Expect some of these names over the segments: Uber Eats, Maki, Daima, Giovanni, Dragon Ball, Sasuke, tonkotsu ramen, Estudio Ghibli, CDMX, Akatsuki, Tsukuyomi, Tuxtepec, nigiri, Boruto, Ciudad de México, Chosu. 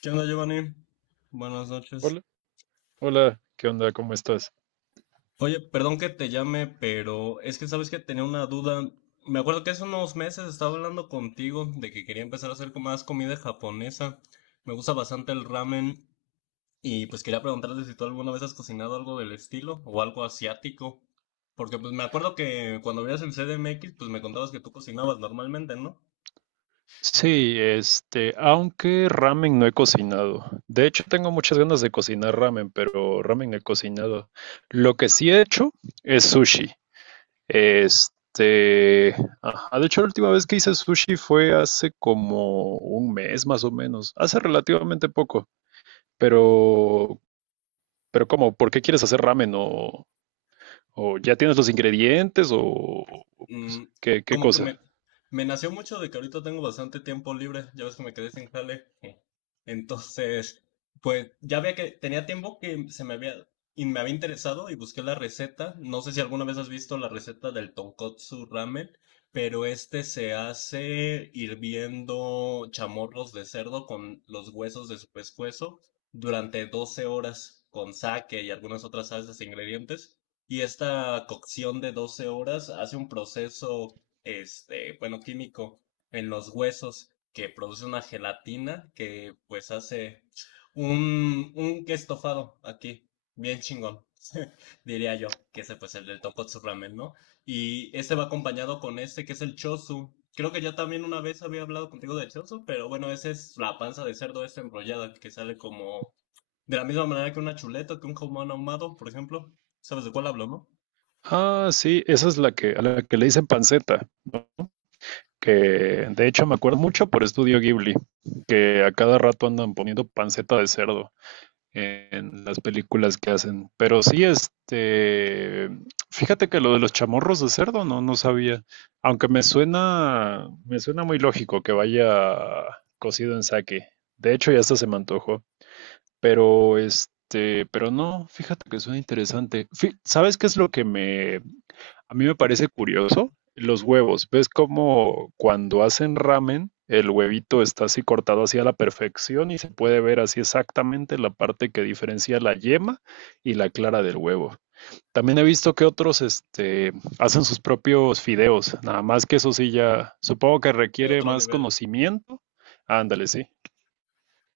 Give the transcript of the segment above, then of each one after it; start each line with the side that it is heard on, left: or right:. left: ¿Qué onda, Giovanni? Buenas noches.
right: Hola, ¿qué onda? ¿Cómo estás?
left: Oye, perdón que te llame, pero es que sabes que tenía una duda. Me acuerdo que hace unos meses estaba hablando contigo de que quería empezar a hacer como más comida japonesa. Me gusta bastante el ramen y pues quería preguntarte si tú alguna vez has cocinado algo del estilo o algo asiático. Porque pues me acuerdo que cuando veías el CDMX, pues me contabas que tú cocinabas normalmente, ¿no?
right: Sí, aunque ramen no he cocinado. De hecho, tengo muchas ganas de cocinar ramen, pero ramen no he cocinado. Lo que sí he hecho es sushi. Este, ajá, de hecho, la última vez que hice sushi fue hace como un mes más o menos, hace relativamente poco. Pero, pero ¿cómo? ¿Por qué quieres hacer ramen? ¿O ya tienes los ingredientes? ¿O pues,
left: Mm,
right: qué
left: Como que
right: cosa?
left: me nació mucho de que ahorita tengo bastante tiempo libre, ya ves que me quedé sin jale. Entonces, pues ya veía que tenía tiempo que se me había, y me había interesado y busqué la receta. No sé si alguna vez has visto la receta del tonkotsu ramen, pero este se hace hirviendo chamorros de cerdo con los huesos de su pescuezo durante 12 horas con sake y algunas otras salsas e ingredientes. Y esta cocción de 12 horas hace un proceso, este, bueno, químico en los huesos que produce una gelatina que pues hace un estofado aquí, bien chingón, diría yo, que ese pues el del Tokotsu Ramen, ¿no? Y este va acompañado con este que es el Chosu. Creo que ya también una vez había hablado contigo del Chosu, pero bueno, esa es la panza de cerdo esta enrollada que sale como de la misma manera que una chuleta, que un jamón ahumado, por ejemplo. ¿Sabes de cuál hablo, no?
right: Ah, sí, esa es a la que le dicen panceta, que de hecho me acuerdo mucho por Estudio Ghibli, que a cada rato andan poniendo panceta de cerdo en las películas que hacen. Pero sí, fíjate que lo de los chamorros de cerdo no sabía, aunque me suena muy lógico que vaya cocido en sake. De hecho, ya hasta se me antojó. Pero pero no, fíjate que suena interesante. ¿Sabes qué es lo que me a mí me parece curioso? Los huevos. ¿Ves cómo cuando hacen ramen el huevito está así cortado así a la perfección y se puede ver así exactamente la parte que diferencia la yema y la clara del huevo? También he visto que otros hacen sus propios fideos, nada más que eso sí ya supongo que
left: De
right: requiere
left: otro
right: más
left: nivel.
right: conocimiento. Ándale, sí.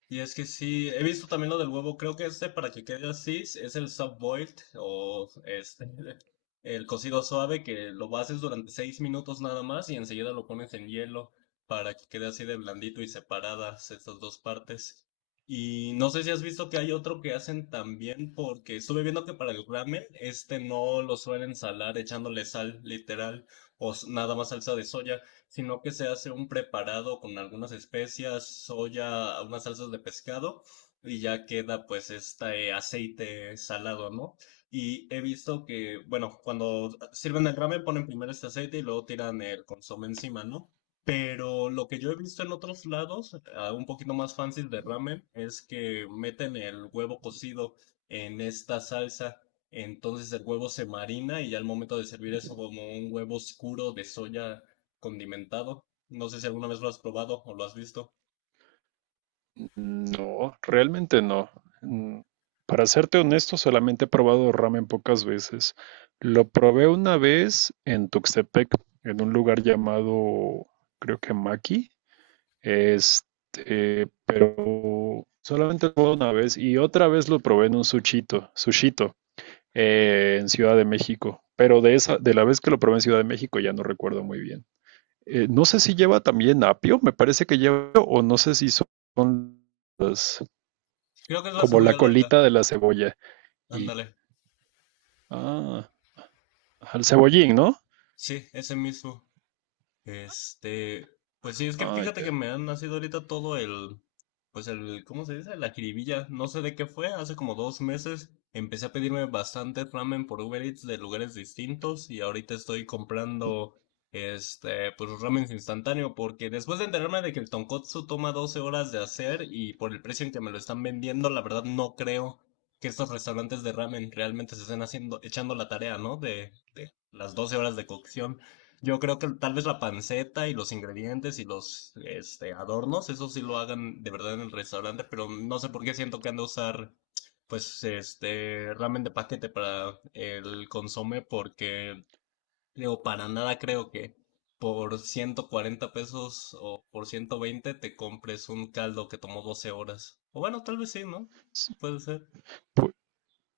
left: Y es que sí, he visto también lo del huevo, creo que este para que quede así es el sub-boiled o este, el cocido suave que lo haces durante 6 minutos nada más y enseguida lo pones en hielo para que quede así de blandito y separadas estas dos partes. Y no sé si has visto que hay otro que hacen también porque estuve viendo que para el ramen este no lo suelen salar echándole sal literal o nada más salsa de soya, sino que se hace un preparado con algunas especias, soya, unas salsas de pescado y ya queda pues este aceite salado, ¿no? Y he visto que, bueno, cuando sirven el ramen ponen primero este aceite y luego tiran el consomé encima, ¿no? Pero lo que yo he visto en otros lados, ah, un poquito más fancy de ramen, es que meten el huevo cocido en esta salsa. Entonces el huevo se marina y ya al momento de servir es como un huevo oscuro de soya condimentado. No sé si alguna vez lo has probado o lo has visto.
right: No, realmente no. Mm, para serte honesto, solamente he probado ramen pocas veces. Lo probé una vez en Tuxtepec, en un lugar llamado, creo que Maki. Pero solamente lo probé una vez y otra vez lo probé en un sushito, en Ciudad de México. Pero de esa, de la vez que lo probé en Ciudad de México ya no recuerdo muy bien. No sé si lleva también apio, me parece que lleva, apio, o no sé si son las
left: Creo que es la
right: como la
left: cebolla larga.
right: colita de la cebolla. Y,
left: Ándale.
right: ah, al cebollín, ¿no?
left: Sí, ese mismo. Este, pues sí, es que
right: Ah,
left: fíjate que
right: ya.
left: me han nacido ahorita todo el, pues el, ¿cómo se dice? La jiribilla. No sé de qué fue, hace como 2 meses empecé a pedirme bastante ramen por Uber Eats de lugares distintos y ahorita estoy comprando, este, pues ramen instantáneo, porque después de enterarme de que el tonkotsu toma 12 horas de hacer y por el precio en que me lo están vendiendo, la verdad no creo que estos restaurantes de ramen realmente se estén haciendo, echando la tarea, ¿no? De las 12 horas de cocción. Yo creo que tal vez la panceta y los ingredientes y los este, adornos, eso sí lo hagan de verdad en el restaurante, pero no sé por qué siento que han de usar pues este ramen de paquete para el consomé, porque digo, para nada creo que por 140 pesos o por 120 te compres un caldo que tomó 12 horas. O bueno, tal vez sí, ¿no?
right: S-
left: Puede ser.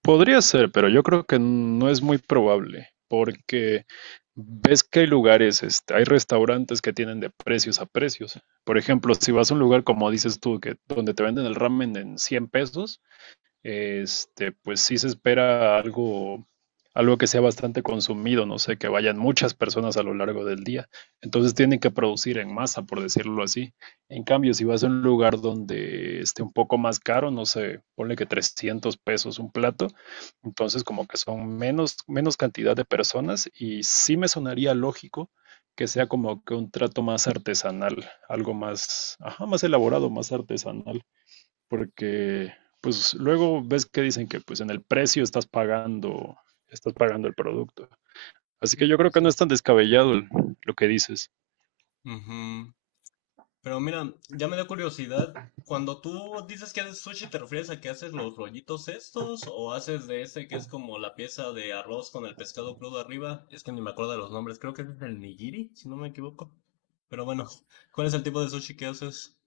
right: Podría ser, pero yo creo que no es muy probable, porque ves que hay lugares, hay restaurantes que tienen de precios a precios. Por ejemplo, si vas a un lugar como dices tú, que donde te venden el ramen en 100 pesos, pues sí se espera algo que sea bastante consumido, no sé, que vayan muchas personas a lo largo del día. Entonces tienen que producir en masa, por decirlo así. En cambio, si vas a un lugar donde esté un poco más caro, no sé, ponle que 300 pesos un plato, entonces como que son menos cantidad de personas y sí me sonaría lógico que sea como que un trato más artesanal, algo más, ajá, más elaborado, más artesanal porque pues luego ves que dicen que pues en el precio estás estás pagando el producto. Así
left: Mm,
right: que yo creo
left: puede
right: que no
left: ser.
right: es tan descabellado lo que dices.
left: Ujú. Pero mira, ya me dio curiosidad. Cuando tú dices que haces sushi, ¿te refieres a que haces los rollitos estos o haces de ese que es como la pieza de arroz con el pescado crudo arriba? Es que ni me acuerdo de los nombres, creo que es el nigiri, si no me equivoco. Pero bueno, ¿cuál es el tipo de sushi que haces?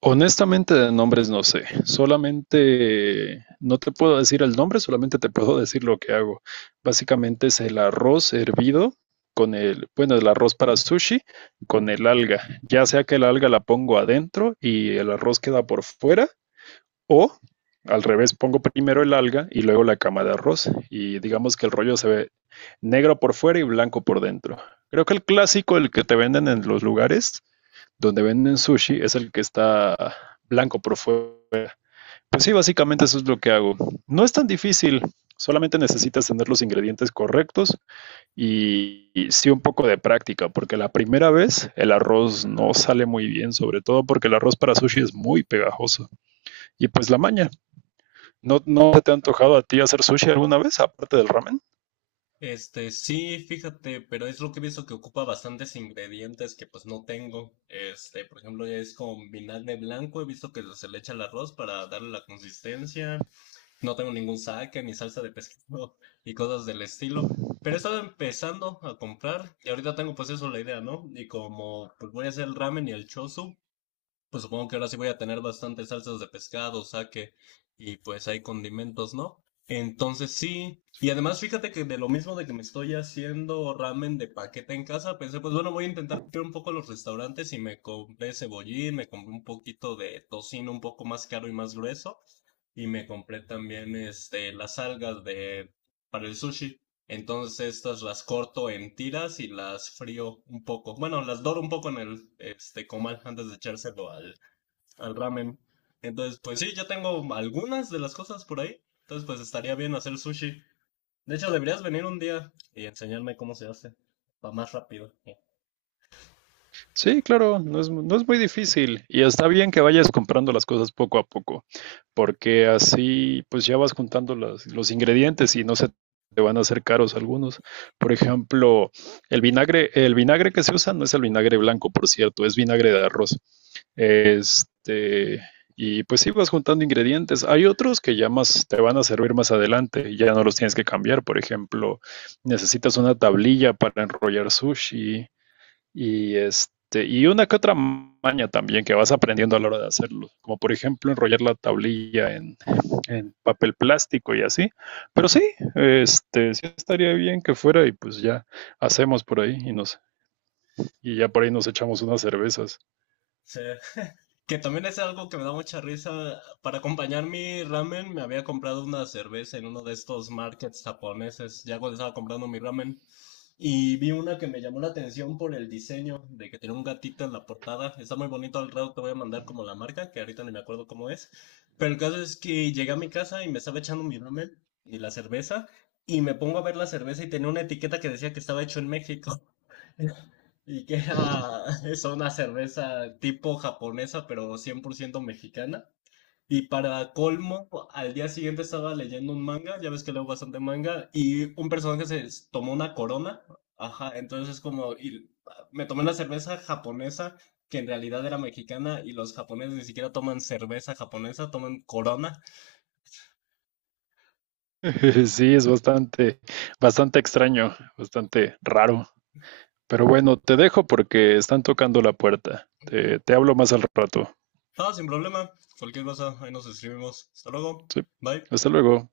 right: Honestamente de nombres no sé, solamente no te puedo decir el nombre, solamente te puedo decir lo que hago. Básicamente es el arroz hervido con el arroz para sushi con el alga, ya sea que el alga la pongo adentro y el arroz queda por fuera, o al revés, pongo primero el alga y luego la cama de arroz y digamos que el rollo se ve negro por fuera y blanco por dentro. Creo que el clásico, el que te venden en los lugares donde venden sushi, es el que está blanco por fuera. Pues sí, básicamente eso es lo que hago. No es tan difícil, solamente necesitas tener los ingredientes correctos y sí un poco de práctica, porque la primera vez el arroz no sale muy bien, sobre todo porque el arroz para sushi es muy pegajoso. Y pues la maña, ¿no te ha antojado a ti hacer sushi alguna vez, aparte del ramen?
left: Este, sí, fíjate, pero es lo que he visto que ocupa bastantes ingredientes que pues no tengo. Este, por ejemplo, ya es con vinagre blanco, he visto que se le echa al arroz para darle la consistencia. No tengo ningún saque ni salsa de pescado y cosas del estilo. Pero he estado empezando a comprar y ahorita tengo pues eso, la idea, ¿no? Y como pues voy a hacer el ramen y el chosu, pues supongo que ahora sí voy a tener bastantes salsas de pescado, saque y pues hay condimentos, ¿no? Entonces sí. Y además fíjate que de lo mismo de que me estoy haciendo ramen de paquete en casa, pensé, pues bueno, voy a intentar ir un poco a los restaurantes y me compré cebollín, me compré un poquito de tocino un poco más caro y más grueso y me compré también este las algas de para el sushi. Entonces estas las corto en tiras y las frío un poco. Bueno, las doro un poco en el este comal antes de echárselo al, al ramen. Entonces, pues sí, ya tengo algunas de las cosas por ahí. Entonces, pues estaría bien hacer sushi. De hecho, deberías venir un día y enseñarme cómo se hace. Va más rápido.
right: Sí, claro, no es muy difícil y está bien que vayas comprando las cosas poco a poco, porque así pues ya vas juntando los ingredientes y no se te van a hacer caros algunos. Por ejemplo, el vinagre que se usa no es el vinagre blanco, por cierto, es vinagre de arroz. Este, y pues sí vas juntando ingredientes. Hay otros que ya más te van a servir más adelante y ya no los tienes que cambiar. Por ejemplo, necesitas una tablilla para enrollar sushi y y una que otra maña también que vas aprendiendo a la hora de hacerlo. Como por ejemplo enrollar la tablilla en papel plástico y así. Pero sí, este sí estaría bien que fuera y pues ya hacemos por ahí y ya por ahí nos echamos unas cervezas.
left: Sí. Que también es algo que me da mucha risa. Para acompañar mi ramen, me había comprado una cerveza en uno de estos markets japoneses. Ya cuando estaba comprando mi ramen, y vi una que me llamó la atención por el diseño de que tiene un gatito en la portada. Está muy bonito, al rato te voy a mandar como la marca, que ahorita ni me acuerdo cómo es. Pero el caso es que llegué a mi casa y me estaba echando mi ramen y la cerveza. Y me pongo a ver la cerveza y tenía una etiqueta que decía que estaba hecho en México. Y que era, es una cerveza tipo japonesa, pero 100% mexicana. Y para colmo, al día siguiente estaba leyendo un manga, ya ves que leo bastante manga, y un personaje se tomó una corona, ajá, entonces es como, y me tomé una cerveza japonesa, que en realidad era mexicana, y los japoneses ni siquiera toman cerveza japonesa, toman corona.
right: Sí, es bastante extraño, bastante raro. Pero bueno, te dejo porque están tocando la puerta. Te hablo más al rato.
left: Ah, sin problema, cualquier cosa, ahí nos escribimos. Hasta luego,
right: Sí.
left: bye.
right: Hasta luego.